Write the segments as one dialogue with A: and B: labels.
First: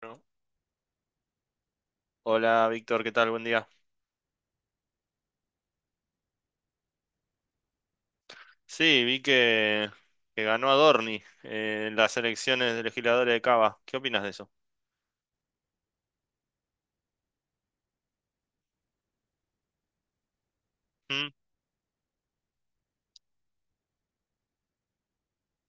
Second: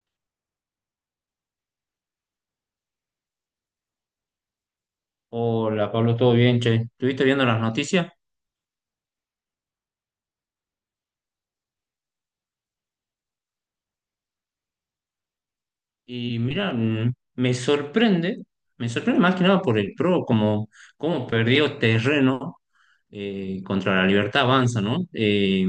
A: Bueno, hola Víctor, ¿qué tal? Buen día.
B: Hola, Pablo, ¿todo bien, che? Estuviste viendo las noticias
A: Sí, vi que ganó Adorni en las elecciones de legisladores de Cava. ¿Qué opinas de eso?
B: y mira, me sorprende más que nada por el PRO, como, como
A: ¿Mm?
B: perdió terreno contra la Libertad Avanza, ¿no? Eh,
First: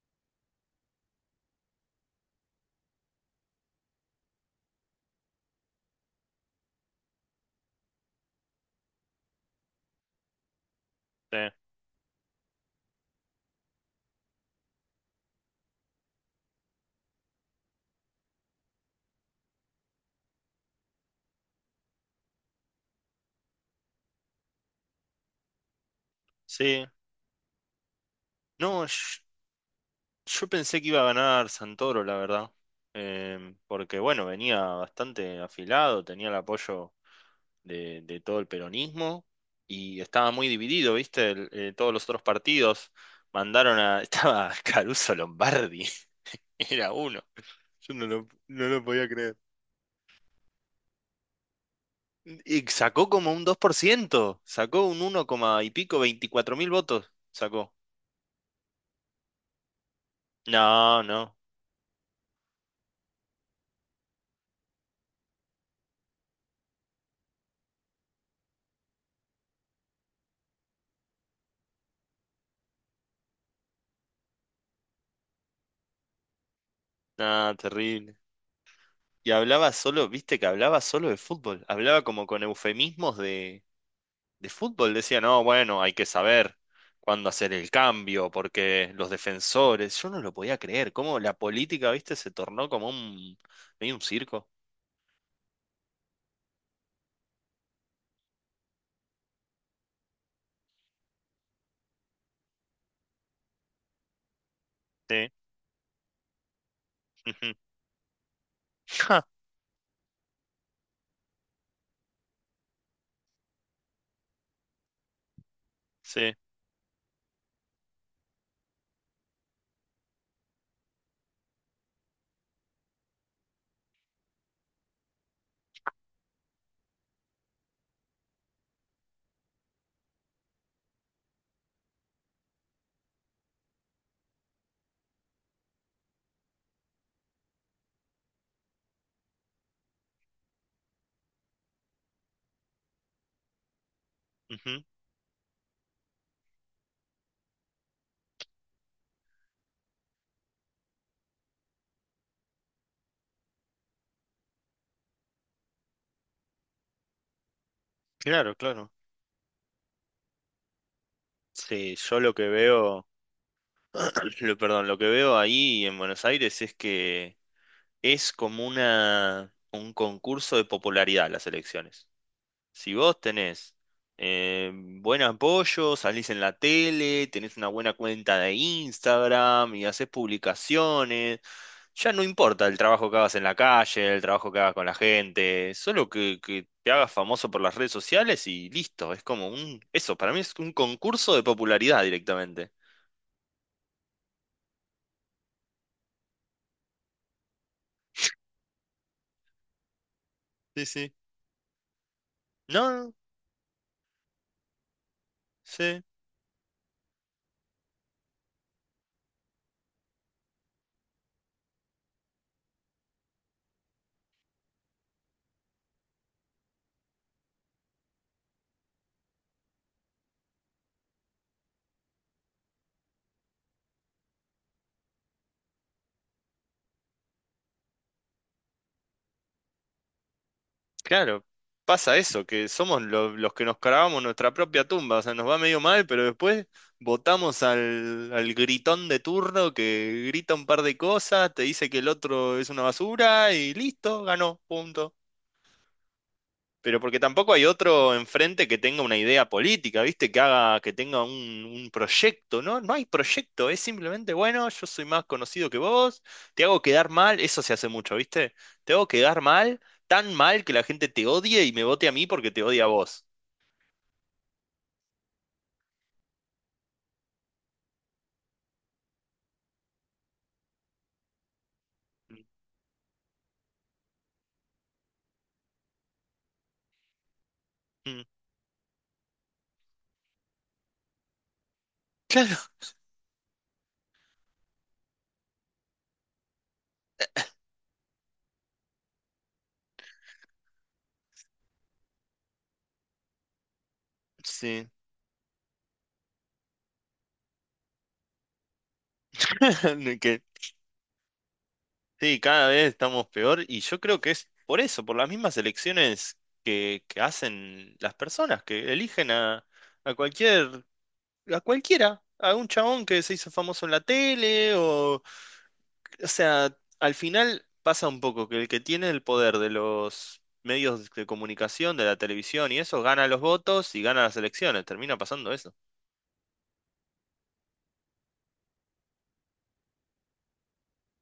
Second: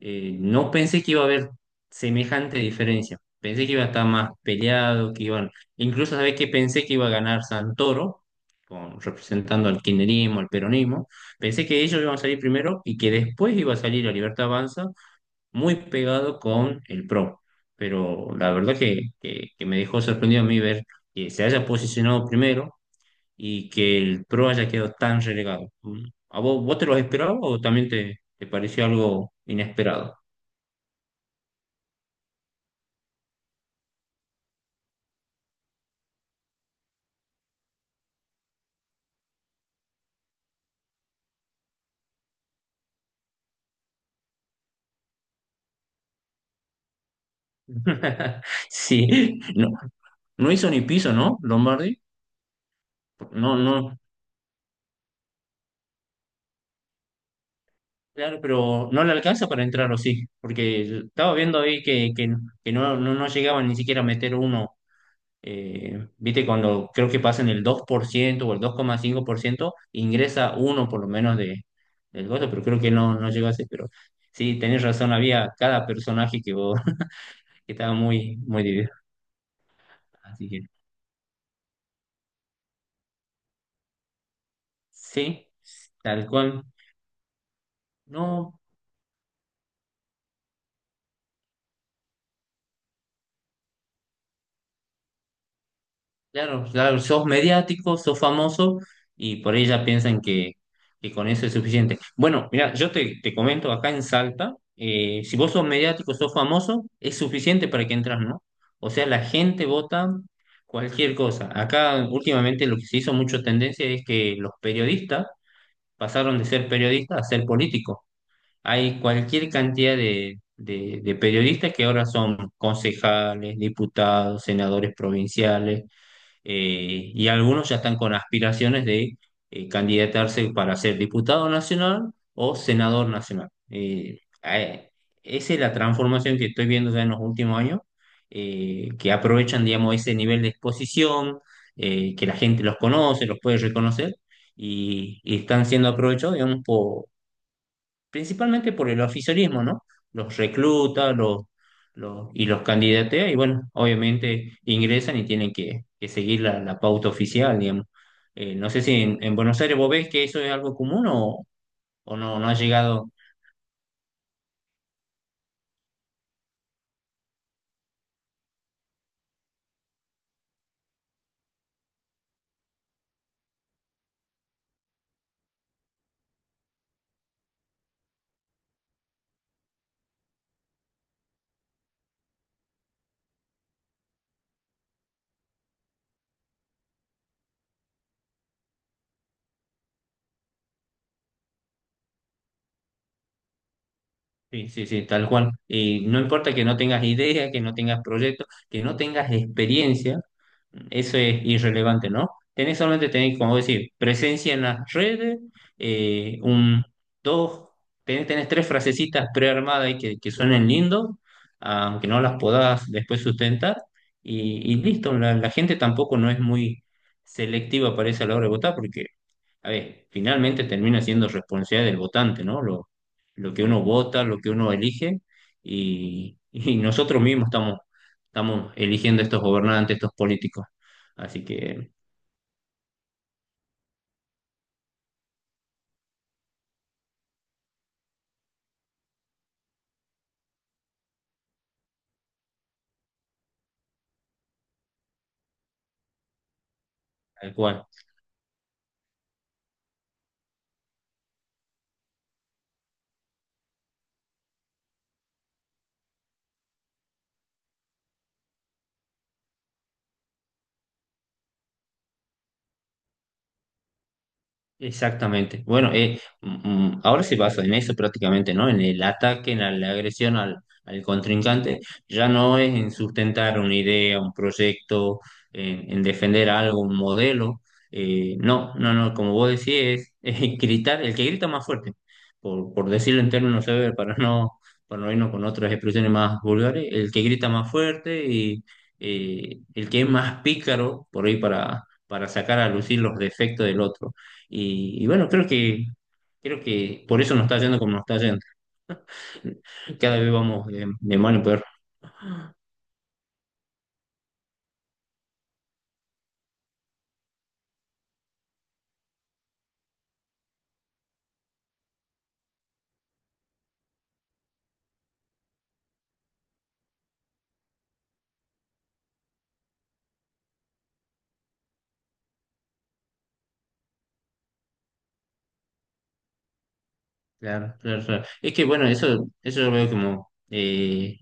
B: eh, No pensé que iba a haber semejante diferencia, pensé que iba a estar más peleado, que iban, incluso, ¿sabés que pensé que iba a ganar Santoro, con, representando al kirchnerismo, al peronismo,
A: Sí.
B: pensé que ellos iban a salir primero y que después iba a salir la Libertad Avanza muy pegado con el Pro, pero la verdad que, que me dejó sorprendido a mí ver que se haya posicionado primero y que el Pro haya quedado tan relegado. ¿A vos, vos
A: Sí.
B: te lo esperabas o también te
A: No,
B: pareció
A: yo,
B: algo inesperado?
A: yo pensé que iba a ganar Santoro, la verdad. Porque, bueno, venía bastante afilado, tenía el apoyo de todo el peronismo y estaba muy dividido, ¿viste? Todos los otros partidos mandaron a... Estaba Caruso Lombardi, era uno. Yo no lo podía creer.
B: Sí, no, no hizo ni piso, ¿no? Lombardi.
A: Y sacó como un
B: No,
A: dos por
B: no,
A: ciento sacó un uno coma y pico, 24.000 votos, sacó.
B: claro, pero no le alcanza para entrar o sí, porque
A: No,
B: estaba
A: no,
B: viendo ahí que no, no, no llegaba ni siquiera a meter uno viste, cuando creo que pasan el 2% o el 2.5% ingresa uno por lo menos de, del gozo, pero creo que no, no llegó a ser, pero sí, tenés razón, había cada personaje que.
A: no,
B: Que estaba
A: terrible.
B: muy, muy dividido.
A: Y hablaba solo, viste que
B: Así que
A: hablaba solo de fútbol, hablaba como con de fútbol, decía, no,
B: sí,
A: bueno, hay que
B: tal
A: saber
B: cual.
A: cuándo hacer el cambio,
B: No,
A: porque los defensores, yo no lo podía creer, cómo la política, viste, se tornó como medio un circo.
B: claro, claro, sos mediático, sos famoso y por ahí ya piensan que con eso es suficiente. Bueno, mira, yo te, te comento acá en Salta,
A: Sí,
B: si vos sos mediático, sos famoso, es
A: ujú.
B: suficiente para que entras, ¿no? O sea, la
A: Ja,
B: gente vota cualquier cosa. Acá últimamente lo que se hizo mucho tendencia es que los periodistas
A: sí,
B: pasaron de ser periodistas a ser políticos. Hay cualquier cantidad de, de periodistas que ahora son concejales, diputados, senadores provinciales y algunos ya están con aspiraciones de candidatarse para ser diputado nacional o senador nacional. Esa es la transformación que estoy viendo ya en los últimos años, que aprovechan, digamos, ese nivel de exposición, que la gente los conoce, los puede reconocer,
A: ujú.
B: y están siendo aprovechados, digamos, principalmente por el oficialismo, ¿no? Los recluta, los, y los candidatea, y bueno, obviamente ingresan y tienen que seguir la, la pauta oficial, digamos.
A: Claro,
B: No sé
A: claro.
B: si en, en Buenos Aires vos ves que eso es algo común
A: Sí,
B: o
A: yo lo
B: no, no
A: que
B: ha
A: veo...
B: llegado.
A: Lo, perdón, lo que veo ahí en Buenos Aires es que es como un concurso de popularidad las elecciones. Si vos tenés buen apoyo, salís en la tele, tenés una buena cuenta de Instagram y haces publicaciones, ya no importa el trabajo que hagas en la calle, el trabajo que hagas con la gente, solo que te hagas famoso por las redes sociales y listo. Es como eso, para mí es un concurso de popularidad directamente.
B: Sí, sí, sí, tal cual. Y no importa que no tengas idea, que no tengas proyectos, que no tengas experiencia.
A: Sí, sí.
B: Eso es irrelevante, ¿no? Tenés
A: No,
B: solamente,
A: no,
B: tenés, como decir, presencia en las redes,
A: sí.
B: un, dos, tenés, tenés tres frasecitas prearmadas y que suenen lindo, aunque no las podás después sustentar, y listo, la gente tampoco no es muy selectiva, parece, a la hora de votar, porque, a ver, finalmente termina siendo responsabilidad del votante, ¿no? Lo que uno vota, lo que uno elige, y nosotros mismos estamos eligiendo estos gobernantes, estos políticos. Así
A: Claro,
B: que,
A: pasa eso, que somos los que nos cavamos nuestra propia tumba, o sea, nos va medio mal, pero después votamos al gritón de turno que grita un par de cosas, te dice que el otro es una basura y listo, ganó, punto. Pero porque tampoco
B: tal
A: hay
B: cual.
A: otro enfrente que tenga una idea política, ¿viste? Que haga, que tenga un proyecto, ¿no? No hay proyecto, es simplemente, bueno, yo soy más conocido que vos, te hago quedar mal, eso se hace mucho, ¿viste? Te hago quedar mal, tan mal que la gente te odie y me vote a mí porque te odia a vos.
B: Exactamente. Bueno, ahora se basa en eso prácticamente, ¿no? En el ataque, en la, la agresión al, al contrincante. Ya no es en sustentar una idea, un proyecto, en defender algo, un modelo.
A: Mm,
B: No, no, no, como vos decís, es, es gritar, el que grita más fuerte,
A: claro,
B: por decirlo en términos severos, para no irnos con otras expresiones más vulgares, el que grita más fuerte y el que es más pícaro, por ahí para sacar a lucir los defectos del otro.
A: sí.
B: Y bueno, creo que por eso nos está yendo como nos está yendo.
A: De
B: Cada vez
A: Que,
B: vamos de mal en peor.
A: sí, cada vez estamos peor y yo creo que es por eso, por las mismas elecciones que hacen las personas, que eligen a cualquier a cualquiera, a un chabón que se hizo famoso en la tele o sea, al final pasa un poco que el que tiene el poder de los medios de comunicación, de la televisión y eso, gana los votos y gana las elecciones, termina pasando eso.
B: Claro, claro, claro. Es que bueno, eso yo lo veo como,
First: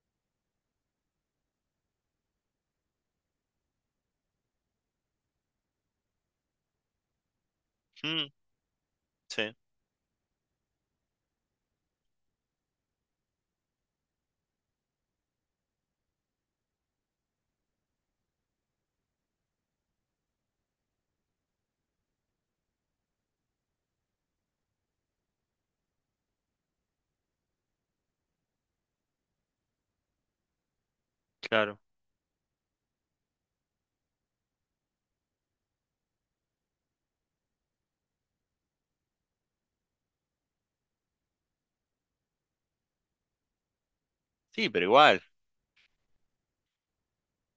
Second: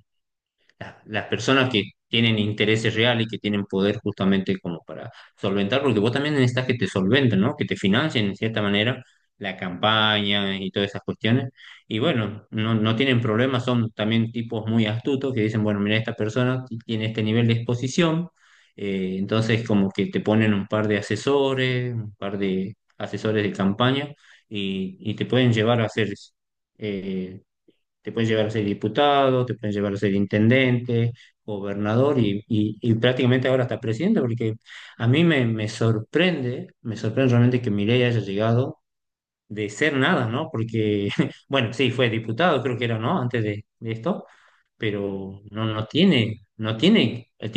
B: las personas que tienen intereses reales y que tienen poder justamente como para solventar, porque vos también necesitas que te solventen, ¿no? Que te financien
A: Mm,
B: en cierta manera
A: sí,
B: la campaña y todas esas cuestiones. Y bueno, no, no tienen problemas, son también tipos muy astutos que dicen, bueno, mira, esta persona tiene este nivel de exposición, entonces como que te ponen un par de asesores, un par de asesores de campaña y te pueden llevar a hacer eh, te pueden llegar a ser diputado, te pueden llegar a ser intendente,
A: claro.
B: gobernador y prácticamente ahora hasta presidente, porque a mí me, me sorprende realmente que Milei haya llegado de ser nada, ¿no? Porque, bueno, sí, fue diputado, creo que era, ¿no? Antes de esto,
A: Sí, pero igual.
B: pero no, no tiene, no tiene, el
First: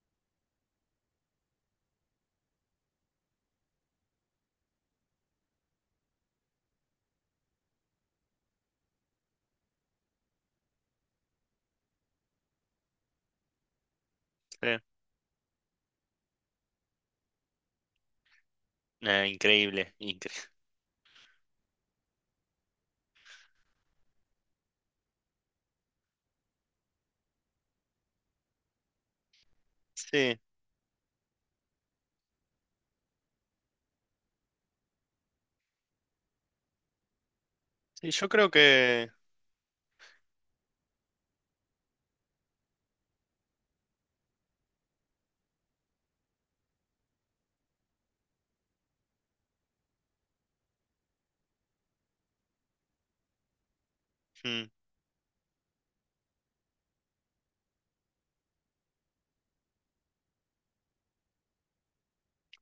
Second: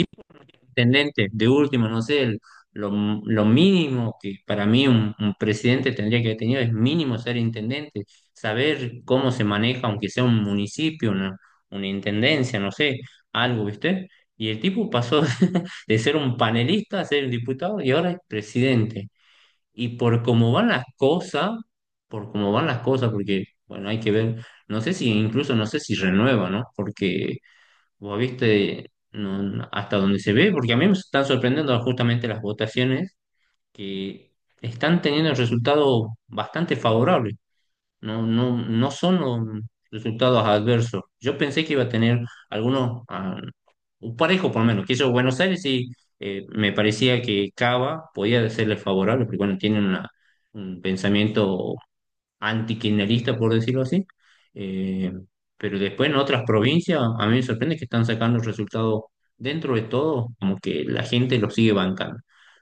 B: intendente, de último, no sé, lo, lo mínimo que para mí un presidente tendría que haber tenido es mínimo ser intendente, saber cómo se maneja, aunque sea un municipio, una intendencia, no sé, algo, ¿viste? Y el tipo
A: Sí.
B: pasó de ser un panelista a ser un diputado y ahora es presidente.
A: Nah, increíble,
B: Y por
A: increíble.
B: cómo van las cosas, por cómo van las cosas, porque, bueno, hay que ver, no sé si incluso, no sé si renueva, ¿no? Porque vos viste no, no, hasta donde se
A: Sí,
B: ve, porque a mí me están sorprendiendo justamente las votaciones que están teniendo resultados bastante favorables.
A: sí,
B: No,
A: yo creo
B: no, no
A: que
B: son um, resultados adversos. Yo pensé que iba a tener algunos, ah, un parejo por lo menos, que eso Buenos Aires sí me parecía que Cava podía serle favorable, porque bueno, un pensamiento antikirchnerista, por decirlo así.
A: mm,
B: Eh, pero después en otras provincias, a mí me sorprende que están sacando resultados dentro de todo, como que la gente lo sigue bancando.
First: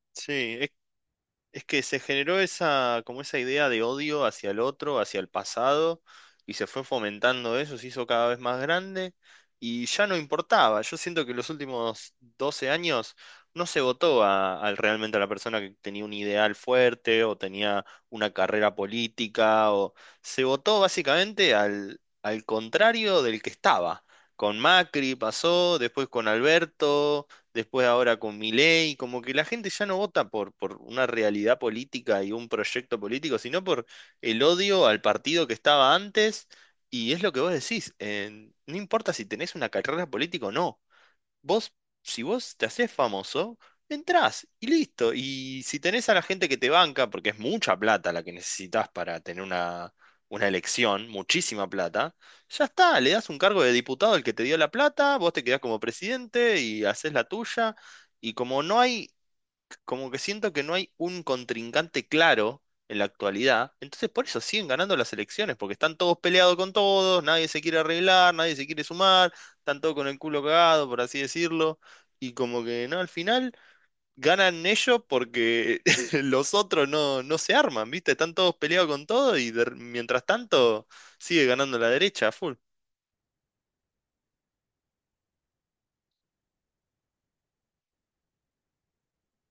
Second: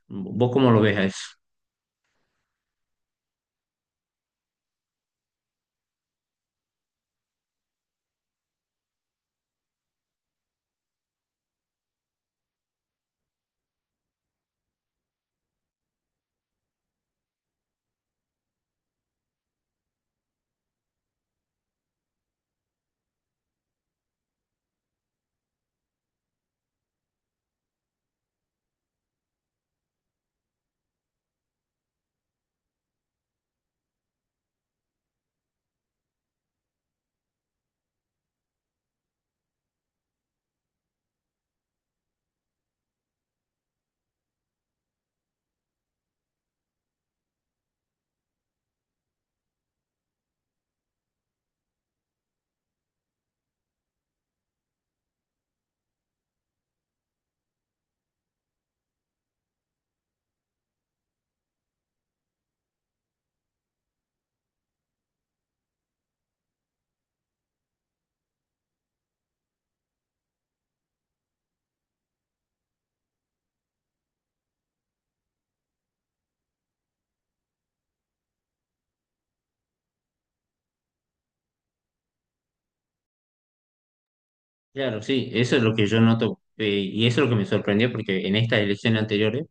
B: ¿Vos
A: sí.
B: cómo lo ves a eso?
A: Es que se generó esa, como esa idea de odio hacia el otro, hacia el pasado, y se fue fomentando eso, se hizo cada vez más grande, y ya no importaba. Yo siento que los últimos 12 años no se votó a realmente a la persona que tenía un ideal fuerte o tenía una carrera política, o se votó básicamente al contrario del que estaba. Con Macri pasó, después con Alberto, después ahora con Milei, como que la gente ya no vota por una realidad política y un proyecto político, sino por el odio al partido que estaba antes, y es lo que vos decís, no importa si tenés una carrera política o no. Vos, si vos te haces famoso, entrás y listo. Y si tenés a la gente que te banca, porque es mucha plata la que necesitas para tener una elección, muchísima plata, ya está, le das un cargo de diputado al que te dio la plata, vos te quedás como presidente y haces la tuya. Y como que siento que no hay un contrincante claro en la actualidad, entonces por eso siguen ganando las elecciones, porque están todos peleados con todos, nadie se quiere arreglar, nadie se quiere sumar, están todos con el culo cagado, por así decirlo, y como que no, al final ganan ellos porque los otros no, no se arman, ¿viste? Están todos peleados con todo y mientras tanto sigue ganando la derecha a full.
B: Claro, sí, eso es lo que yo noto, y eso es lo que me sorprendió, porque en estas elecciones anteriores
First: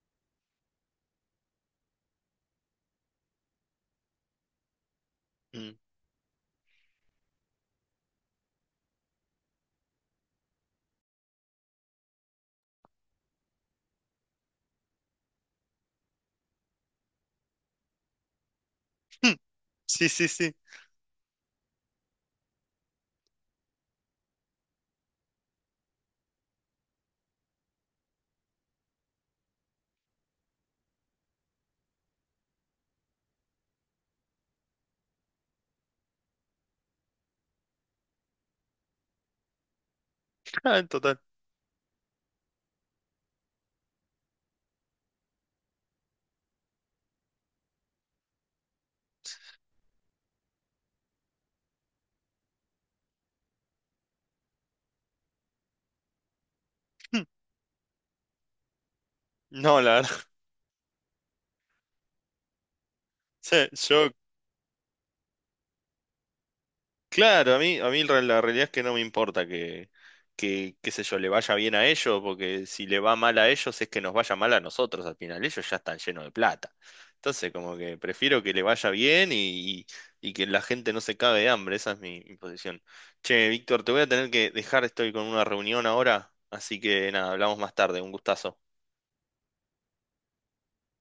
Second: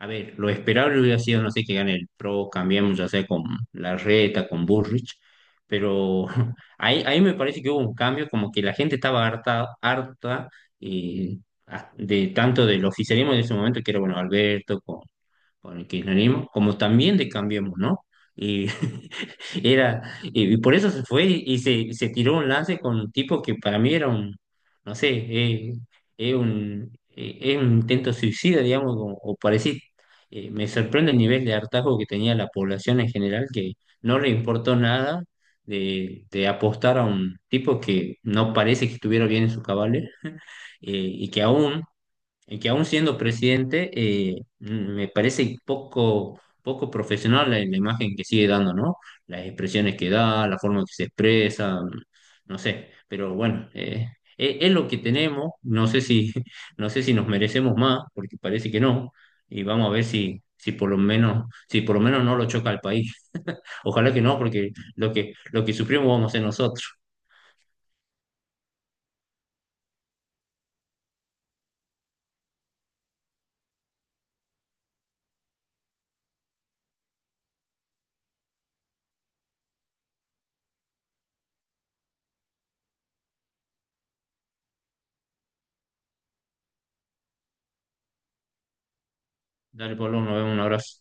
B: a ver, lo esperable hubiera sido, no sé, que gane el Pro, cambiamos ya sea con Larreta, con Burrich,
A: Mm.
B: pero ahí, ahí me parece que hubo un cambio, como que la gente estaba harta, harta eh, de tanto del oficialismo de ese momento, que era, bueno, Alberto, con el kirchnerismo, como también de Cambiemos, ¿no? Y era,
A: Sí, sí, sí.
B: y por eso se fue y se tiró un lance con un tipo que para mí era un, no sé, es un intento suicida, digamos, o parecido. Me sorprende el nivel de hartazgo que tenía la población en general, que no le importó nada de, de apostar a un tipo que no parece que estuviera bien en sus cabales eh,
A: Ah, en total.
B: y que aún y que aún siendo presidente, me parece poco, poco profesional la, la imagen que sigue dando, ¿no? Las expresiones que da, la forma en que se expresa, no sé, pero bueno, es, lo que tenemos, no sé si, no sé si nos merecemos más, porque parece que no, y
A: No,
B: vamos a
A: la
B: ver
A: verdad.
B: si... Si por lo menos, si por lo menos no lo choca al país.
A: Sí, yo
B: Ojalá que no, porque lo que sufrimos vamos a ser nosotros.
A: claro, a mí, la realidad es que no me importa que, qué sé yo, le vaya bien a ellos, porque si le va mal a ellos es que nos vaya mal a nosotros al final. Ellos ya están llenos de plata. Entonces, como que prefiero que le vaya bien y que la gente no se cague de hambre. Esa es mi posición. Che, Víctor, te voy a tener que dejar, estoy con una reunión ahora, así que nada, hablamos más tarde. Un gustazo.
B: Dale, Pablo, nos vemos, un abrazo.